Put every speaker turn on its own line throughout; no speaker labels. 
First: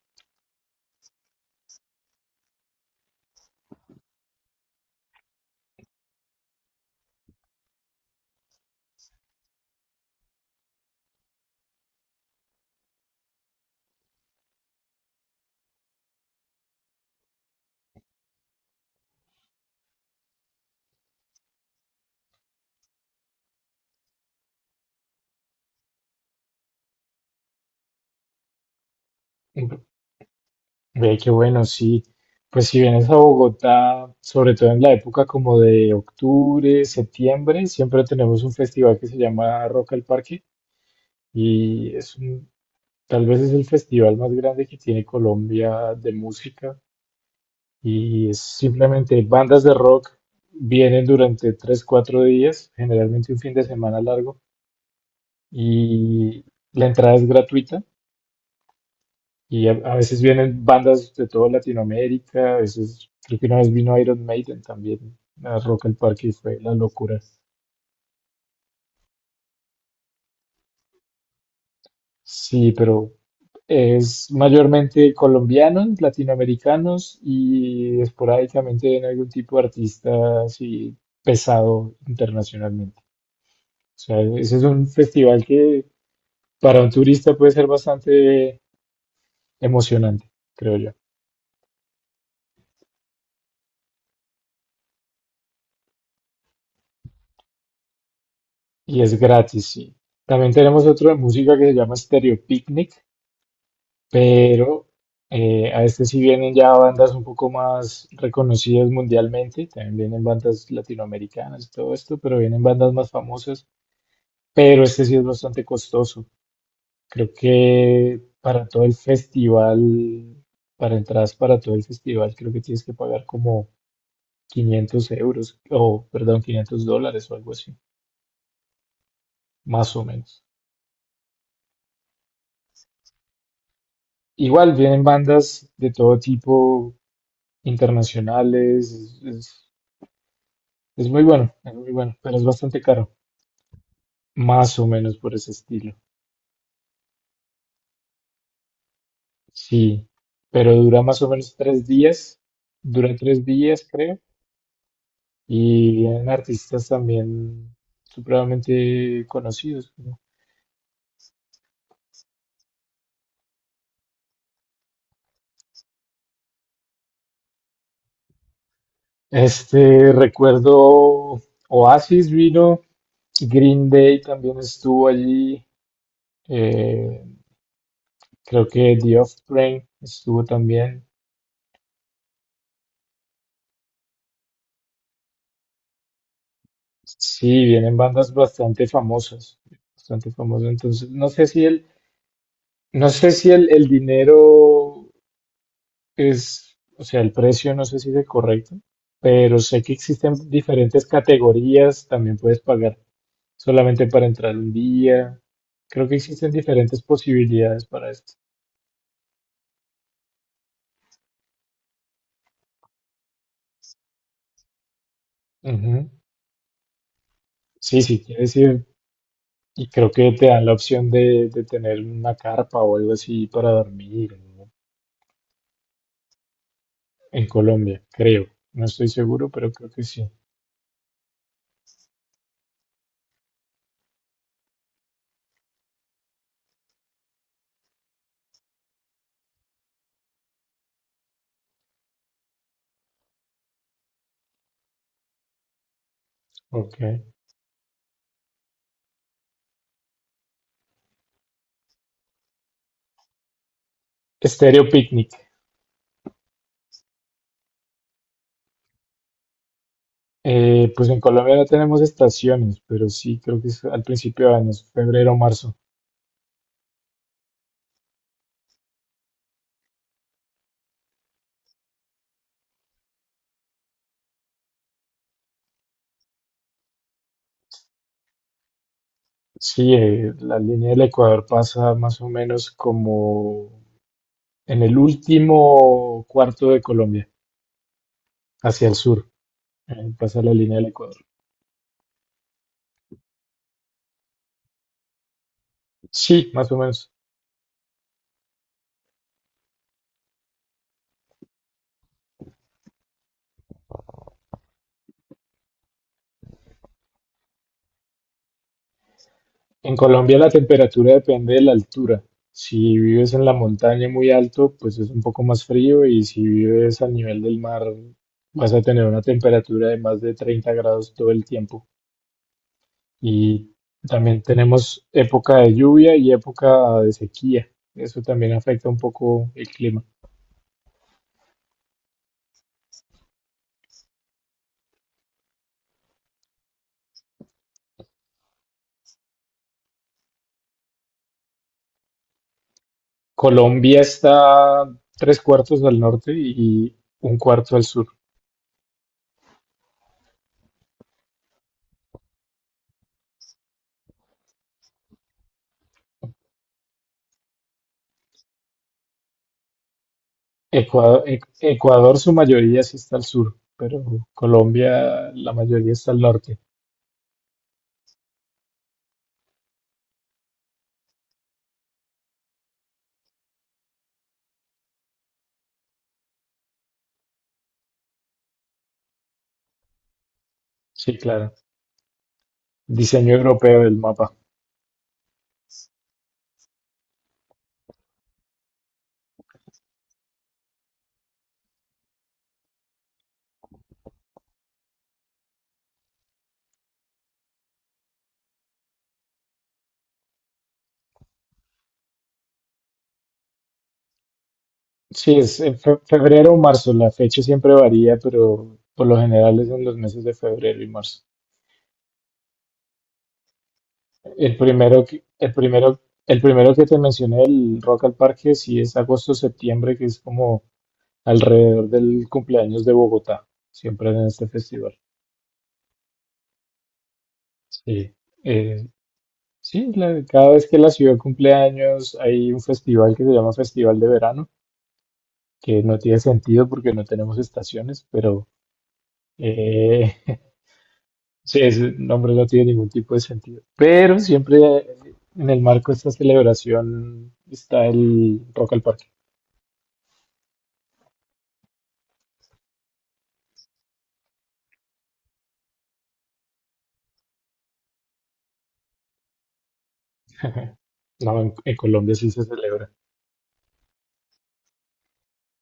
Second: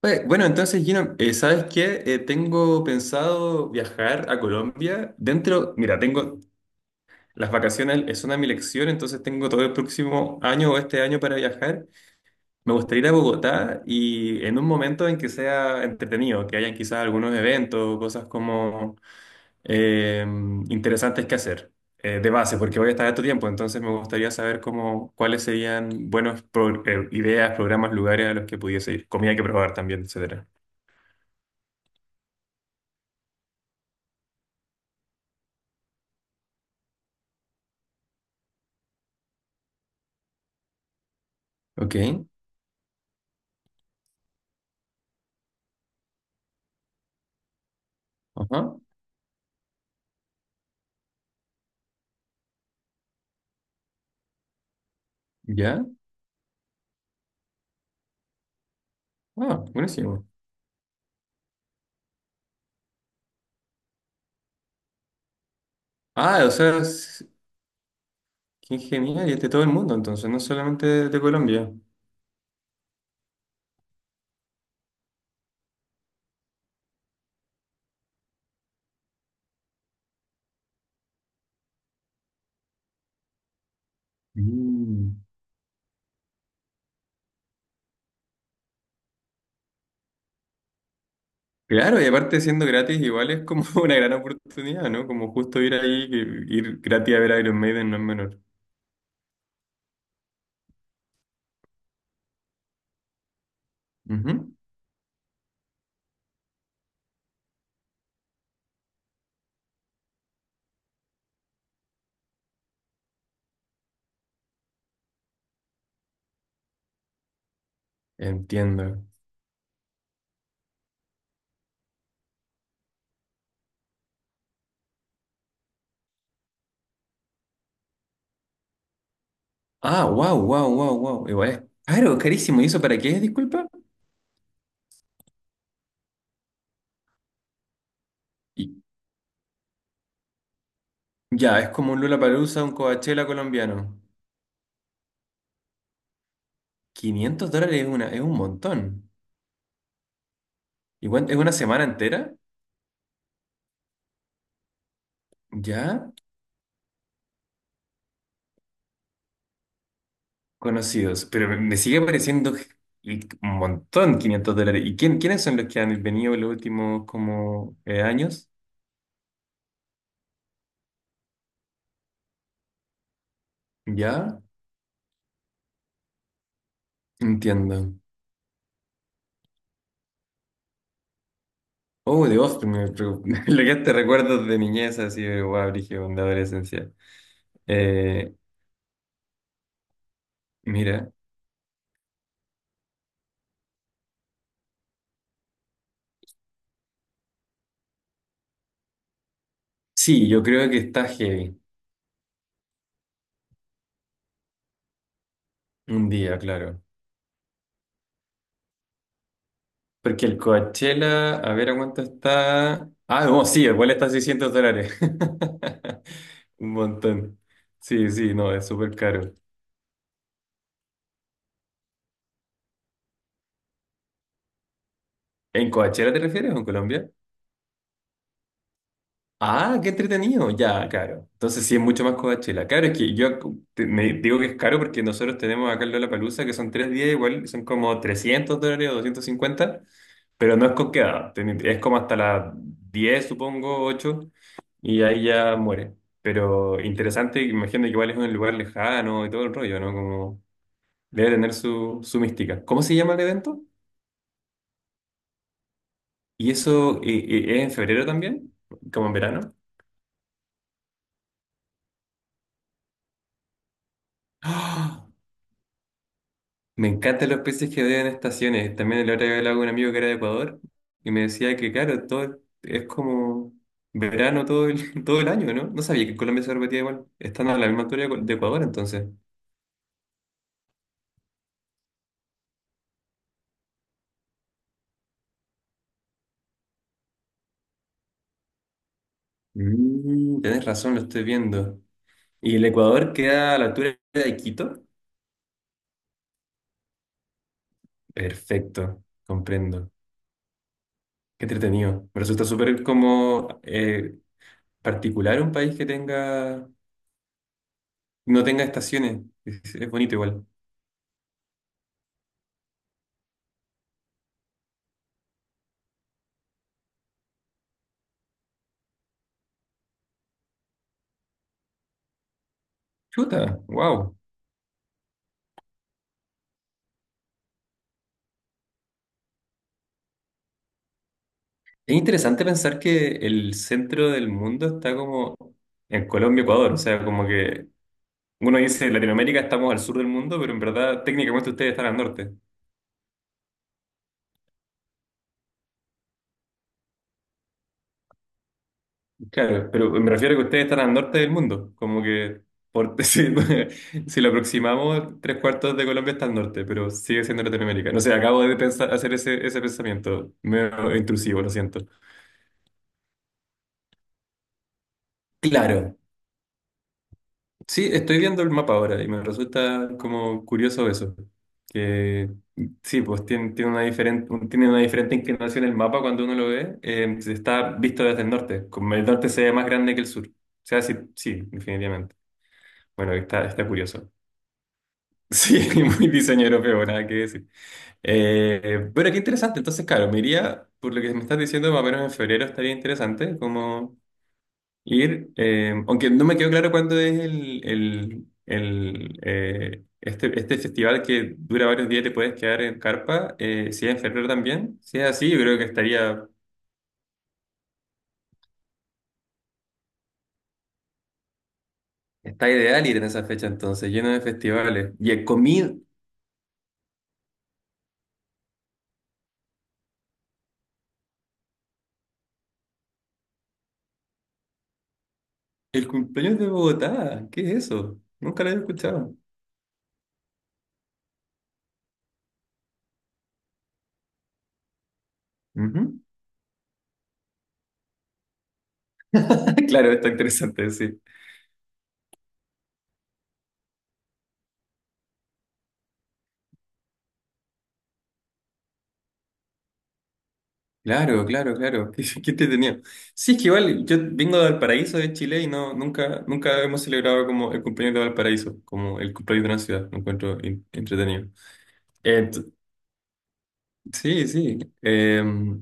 Pues, bueno, entonces, Gino, ¿sabes qué? Tengo pensado viajar a Colombia dentro, mira, tengo las vacaciones, es una mi lección, entonces tengo todo el próximo año o este año para viajar. Me gustaría ir a Bogotá y en un momento en que sea entretenido, que hayan quizás algunos eventos, cosas como eh, interesantes que hacer de base, porque voy a estar harto tiempo, entonces me gustaría saber cómo, cuáles serían buenas ideas, programas, lugares a los que pudiese ir, comida que probar también, etcétera.
Ve que bueno, sí. Pues si vienes a Bogotá, sobre todo en la época como de octubre, septiembre, siempre tenemos un festival que se llama Rock al Parque y
Ok.
tal vez es el festival más grande que tiene Colombia de música y es
Ajá,
simplemente bandas de rock, vienen durante tres, cuatro días, generalmente un fin de semana largo
ya.
y la entrada es gratuita.
Ah,
Y a veces
buenísimo.
vienen bandas de toda Latinoamérica, a veces creo que una vez vino Iron Maiden también a Rock al Parque y
Ah, o
fue la
sea,
locura.
qué genial, y es de todo el mundo, entonces, no solamente de Colombia.
Sí, pero es mayormente colombianos, latinoamericanos y esporádicamente en algún tipo de artista así pesado internacionalmente. O sea, ese es un
Mm.
festival que para un turista puede ser bastante emocionante, creo yo.
Claro, y aparte siendo gratis, igual es como una gran oportunidad, ¿no? Como justo ir ahí, que ir gratis a ver Iron Maiden no es menor.
Y es gratis, sí. También tenemos otro de música que se llama Stereo Picnic,
Ujú.
pero a este sí vienen ya bandas un poco más reconocidas mundialmente, también vienen bandas latinoamericanas y todo esto, pero vienen bandas más famosas, pero este sí es bastante costoso. Creo que para todo el
Entiendo.
festival, para entradas para todo el festival, creo que tienes que pagar como 500 euros, o perdón, 500 dólares o algo así, más o
Ah, wow,
menos.
wow, wow, wow. Igual es caro, carísimo. ¿Y eso para qué es, disculpa?
Igual vienen bandas de todo tipo,
Y-
internacionales, es muy bueno,
ya, es
es muy
como un
bueno, pero es
Lollapalooza, un
bastante caro.
Coachella colombiano.
Más o menos por ese estilo.
Quinientos dólares es un montón.
Sí, pero dura
¿Y
más o
es una
menos
semana
tres
entera?
días. Dura tres días, creo. Y
¿Ya?
vienen artistas también supremamente conocidos, ¿no?
Conocidos, pero me sigue pareciendo y un montón 500 dólares. ¿Y quiénes son los que han venido en los últimos como años?
Este, recuerdo Oasis vino, Green Day
Ya,
también estuvo allí. eh,
entiendo.
Creo que The Offspring estuvo también.
Oh, de Austin, me lo que te recuerdos de niñez, así de guau, brígido, de adolescencia.
Sí, vienen bandas
Eh,
bastante famosas, bastante famosas. Entonces,
Mira,
no sé si el dinero es, o sea, el precio no sé si es el correcto, pero sé que
sí,
existen
yo creo que
diferentes
está heavy
categorías, también puedes pagar solamente para entrar un día. Creo
un
que
día,
existen
claro.
diferentes posibilidades para esto.
Porque el Coachella, a ver a cuánto está. Ah, no, sí, igual está a $600.
Ujú.
Un montón.
Sí,
Sí,
sí,
sí, no,
quieres
es
ir
súper caro.
y creo que te dan la opción de tener una carpa o algo así para dormir, ¿no?
¿En Coachella te refieres o en Colombia?
En Colombia, creo. No estoy seguro, pero
Ah, qué
creo que sí.
entretenido. Ya, claro. Entonces sí es mucho más Coachella. Claro, es que yo me digo que es caro porque nosotros tenemos acá en Lollapalooza que son tres días, igual son como 300 dólares o 250, pero no es con quedada. Es como hasta las 10, supongo, 8, y ahí ya muere. Pero
Ok.
interesante, imagino que igual es un lugar lejano y todo el rollo, ¿no? Como debe tener su mística. ¿Cómo se llama el evento?
Estéreo Picnic.
¿Y eso es en febrero también? ¿Como en verano?
Pues en Colombia no tenemos estaciones, pero sí creo que es al principio de año,
¡Ah!
febrero o marzo.
Me encantan los peces que odian estaciones. También el otro día hablaba con un amigo que era de Ecuador y me decía que, claro, todo es como verano todo el, todo el año, ¿no? No sabía que en Colombia se repetía igual. Están a la misma altura de Ecuador, entonces.
Sí, la línea del Ecuador pasa más o menos como en el último cuarto de Colombia, hacia el sur,
Mm,
pasa la
tenés
línea del
razón, lo
Ecuador.
estoy viendo. ¿Y el Ecuador queda a la altura de Quito?
Sí, más o menos.
Perfecto, comprendo. Qué entretenido. Me resulta súper como particular un país que no tenga estaciones. Es
En
bonito
Colombia
igual.
la temperatura depende de la altura. Si vives en la montaña muy alto, pues es un poco más frío y si vives al nivel del mar, vas a tener una temperatura de más de 30 grados todo el tiempo.
Chuta,
Y
wow.
también tenemos época de lluvia y época de sequía. Eso también afecta un poco el clima.
Es interesante pensar que el centro del mundo está como en Colombia, Ecuador. O sea, como que uno dice Latinoamérica estamos al sur del mundo, pero en verdad técnicamente ustedes están al norte.
Colombia está tres cuartos al norte y un cuarto al sur.
Claro, pero me refiero a que ustedes están al norte del mundo. Como que por, si lo aproximamos, tres cuartos de Colombia está al norte, pero sigue siendo Latinoamérica. No sé, acabo de pensar, hacer ese pensamiento medio
Ecuador,
intrusivo, lo siento.
Ecuador, su mayoría sí está al sur, pero Colombia la
Claro,
mayoría está al norte.
sí, estoy viendo el mapa ahora y me resulta como curioso eso. Que sí, pues tiene una diferente inclinación el mapa cuando uno lo ve. Si está visto desde el norte. Como el norte se ve más grande que el sur. O sea, sí,
Sí,
sí,
claro.
definitivamente. Bueno,
Diseño
está
europeo del
curioso.
mapa.
Sí, muy diseño europeo, nada que decir. Bueno, qué interesante. Entonces, claro, me iría, por lo que me estás diciendo, más o menos en febrero estaría interesante, como ir, aunque no me quedó claro cuándo es este festival que dura varios días, te puedes quedar en carpa, si es en febrero también. Si es así,
Sí,
yo creo
es
que
en febrero o marzo. La fecha siempre varía, pero por lo general es en los meses de febrero y marzo.
está ideal ir en esa fecha entonces, lleno de
El
festivales.
primero
Y
que,
el
el
comida.
primero, el primero que te mencioné, el Rock al Parque, sí es agosto-septiembre, que es como alrededor del cumpleaños de Bogotá, siempre en este festival.
El cumpleaños de Bogotá, ¿qué es eso?
Sí,
Nunca lo había
eh,
escuchado.
cada vez que la ciudad cumple años hay un festival que se llama Festival de Verano, que no
Ujú.
tiene sentido porque no tenemos estaciones, pero
Claro, está
eh,
interesante, sí.
sí, ese nombre no tiene ningún tipo de sentido. Pero siempre en el marco de esta celebración está el Rock al Parque.
Claro, claro, claro. Qué entretenido. Sí, es que igual yo vengo de Valparaíso, de Chile, y no, nunca, nunca hemos celebrado como el cumpleaños de Valparaíso, como el cumpleaños de una ciudad. Lo encuentro entretenido.
No, en Colombia sí
Eh,
se celebra.
sí, sí.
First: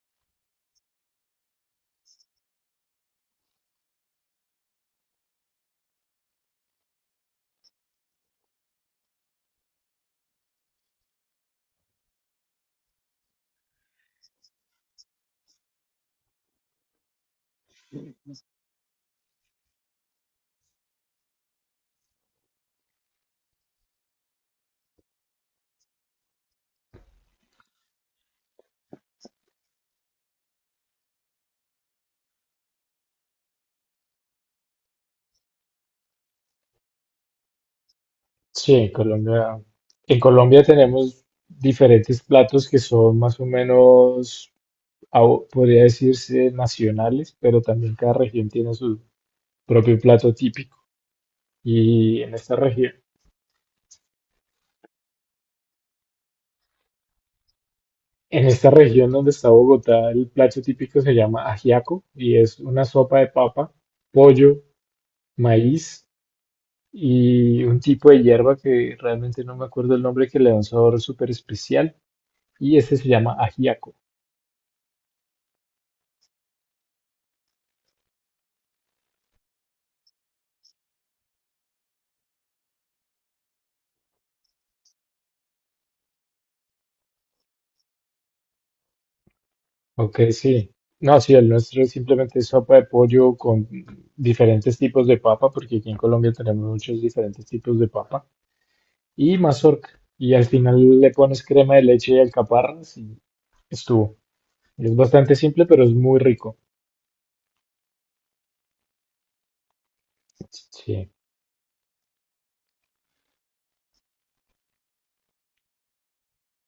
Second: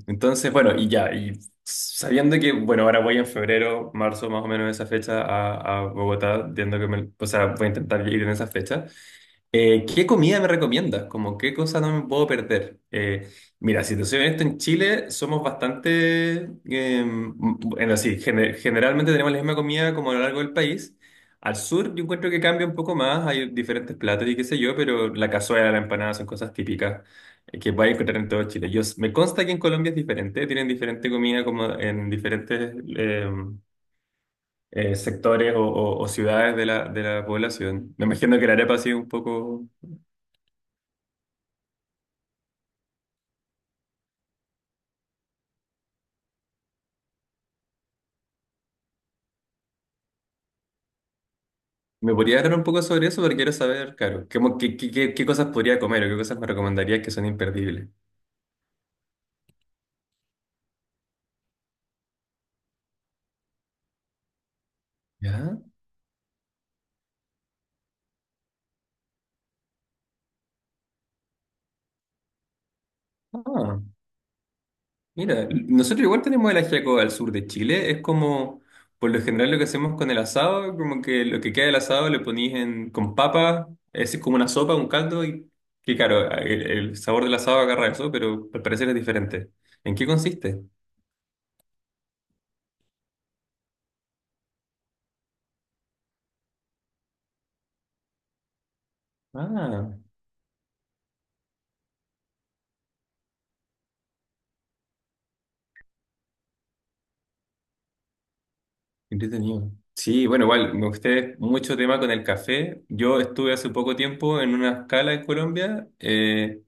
Entonces, bueno, y ya, y sabiendo que, bueno, ahora voy en febrero, marzo, más o menos esa fecha a, Bogotá, viendo que me, o sea, voy a intentar ir en esa fecha. ¿Qué comida me recomiendas? Como, ¿qué cosa no me puedo perder? Mira, si te soy honesto, en Chile somos bastante, eh, m- bueno, sí, generalmente tenemos la misma comida como a lo largo del país. Al sur yo encuentro que cambia un poco más, hay diferentes platos y qué sé yo, pero la cazuela, la empanada son cosas típicas que puedes encontrar en todo Chile. Yo, me consta que en Colombia es diferente, tienen diferente comida como en diferentes sectores o ciudades de la población. Me imagino que la
Sí,
arepa ha
en
sido un
Colombia,
poco.
en Colombia tenemos diferentes platos que son más o menos, podría decirse, nacionales, pero también cada región tiene su propio plato típico.
¿Me
Y en
podría
esta
hablar un poco
región,
sobre eso? Porque quiero saber, claro, qué, mo- qué, qué, qué- qué cosas podría comer o qué cosas me recomendarías que son imperdibles.
en esta región donde está Bogotá, el plato típico se llama ajiaco y es una sopa de papa, pollo,
¿Ya?
maíz y un tipo de hierba que realmente no me acuerdo el nombre que le da un sabor súper especial y este se llama
Ah,
ajiaco.
mira, nosotros igual tenemos el ajiaco al sur de Chile. Es como, por lo general, lo que hacemos con el asado, como que lo que queda del asado lo ponís con papa, es como una sopa, un caldo, y que claro, el sabor del asado agarra eso, pero al parecer es diferente. ¿En qué
Ok,
consiste?
sí. No, sí, el nuestro simplemente es simplemente sopa de pollo con diferentes tipos de papa, porque aquí en Colombia tenemos muchos diferentes tipos de papa, y mazorca.
Ah.
Y al final le pones crema de leche y alcaparras y estuvo. Es bastante simple, pero es muy rico.
Entretenido. Sí, bueno, igual, me
Sí.
gusté mucho tema con el café. Yo estuve hace poco tiempo en una escala en Colombia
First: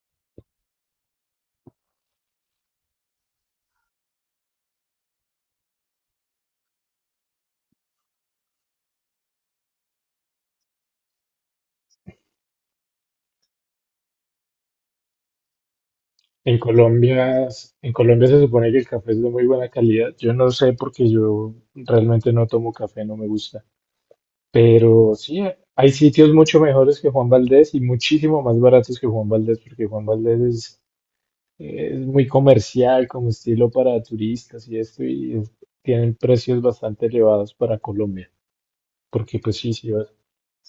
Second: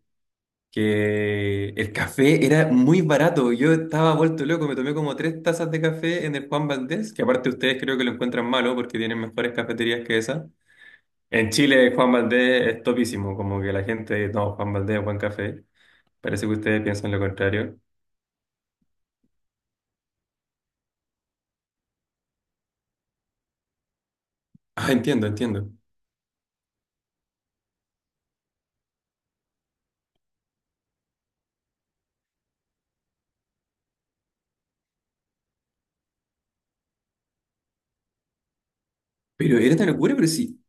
que el café era muy barato. Yo estaba vuelto loco, me tomé como tres tazas de café en el Juan Valdés, que aparte ustedes creo que lo encuentran malo porque tienen mejores cafeterías que esa. En Chile, Juan Valdés es topísimo, como que la gente, no, Juan Valdés es buen café. Parece que
En
ustedes piensan lo
Colombia,
contrario.
en Colombia se supone que el café es de muy buena calidad. Yo no sé porque yo realmente no tomo café, no me gusta.
Ah,
Pero
entiendo,
sí,
entiendo.
hay sitios mucho mejores que Juan Valdez y muchísimo más baratos que Juan Valdez, porque Juan Valdez es muy comercial como estilo para turistas y esto, y tienen precios bastante elevados para Colombia. Porque pues
Pero
sí,
era una
sí,
locura, pero sí.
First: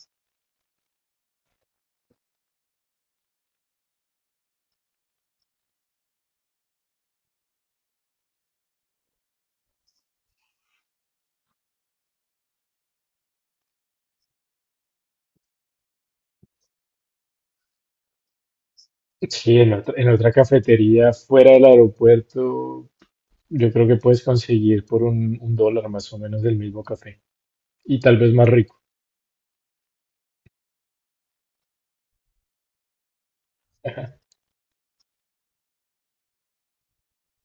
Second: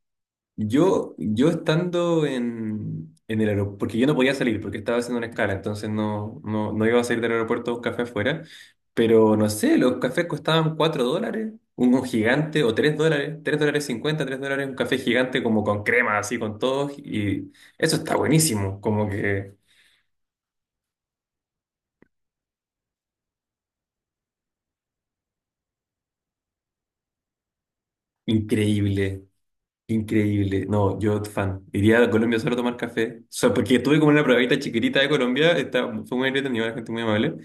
Yo estando en el aeropuerto, porque yo no podía salir, porque estaba haciendo una escala, entonces no, no, no iba a salir del aeropuerto a un café afuera, pero no sé, los cafés costaban 4 dólares, uno gigante, o 3 dólares 50 3 dólares, un café gigante como con crema, así con todo, y eso está buenísimo, como que
sí, en otra cafetería fuera del aeropuerto, yo creo que puedes conseguir por un dólar más o menos del mismo café y tal vez más rico.
increíble. Increíble. No, yo fan. Iría a Colombia solo a tomar café. O sea, porque estuve como en una probadita chiquitita de Colombia. Fue muy entretenido, la gente muy amable.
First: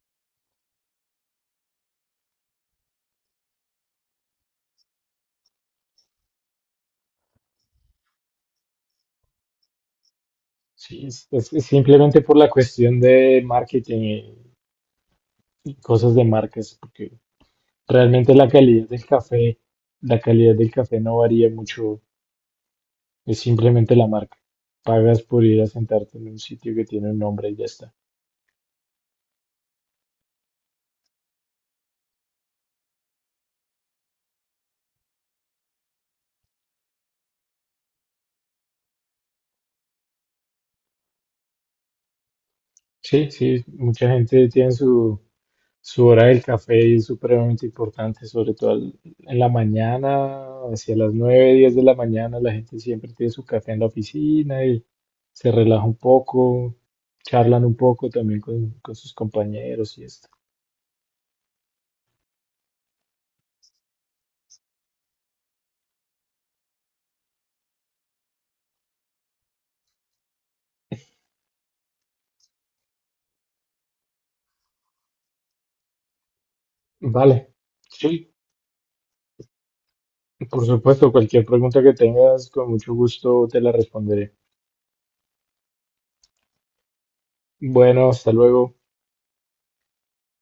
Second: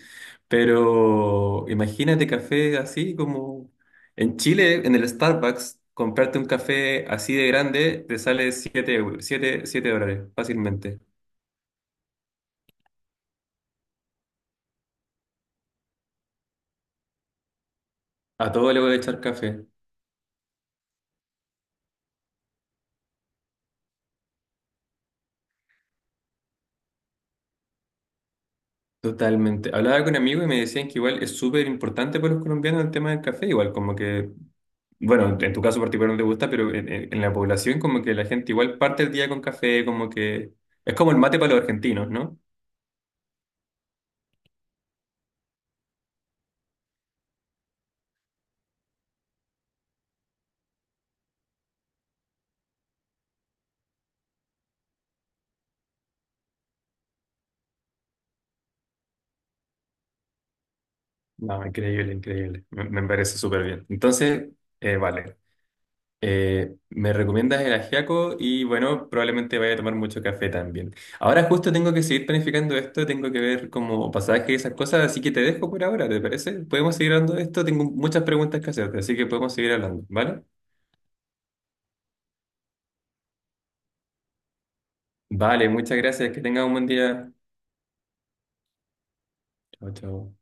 Pero imagínate café así como en Chile, en el Starbucks, comprarte un café así de grande te sale 7 euros, siete dólares fácilmente.
Sí, es simplemente por la cuestión de marketing y cosas de marcas, porque realmente
A todo le voy a echar café.
la calidad del café no varía mucho, es simplemente la marca. Pagas por ir a sentarte en un sitio que tiene un nombre y ya está.
Totalmente. Hablaba con amigos y me decían que igual es súper importante para los colombianos el tema del café, igual como que bueno, en tu caso particular no te gusta, pero en la población como que la gente igual parte el día con café, como que es como el mate para los argentinos, ¿no?
Sí, sí, mucha gente tiene su hora del café y es supremamente importante, sobre todo en la mañana, hacia las 9, 10 de la mañana, la gente siempre tiene su café en la oficina y se relaja un poco, charlan un poco también con sus compañeros y esto.
No, increíble, increíble. Me parece súper bien. Entonces, vale. Me recomiendas el ajiaco y bueno, probablemente vaya a tomar mucho café también. Ahora justo tengo que seguir planificando esto, tengo que ver como pasajes y esas cosas, así que te dejo por ahora, ¿te parece? Podemos seguir hablando de
Vale.
esto, tengo muchas
Sí,
preguntas que hacerte, así que podemos seguir hablando, ¿vale?
por supuesto, cualquier pregunta que tengas, con mucho gusto te la responderé.
Vale, muchas gracias, que tengas un buen día.
Bueno, hasta luego.
Chao, chao.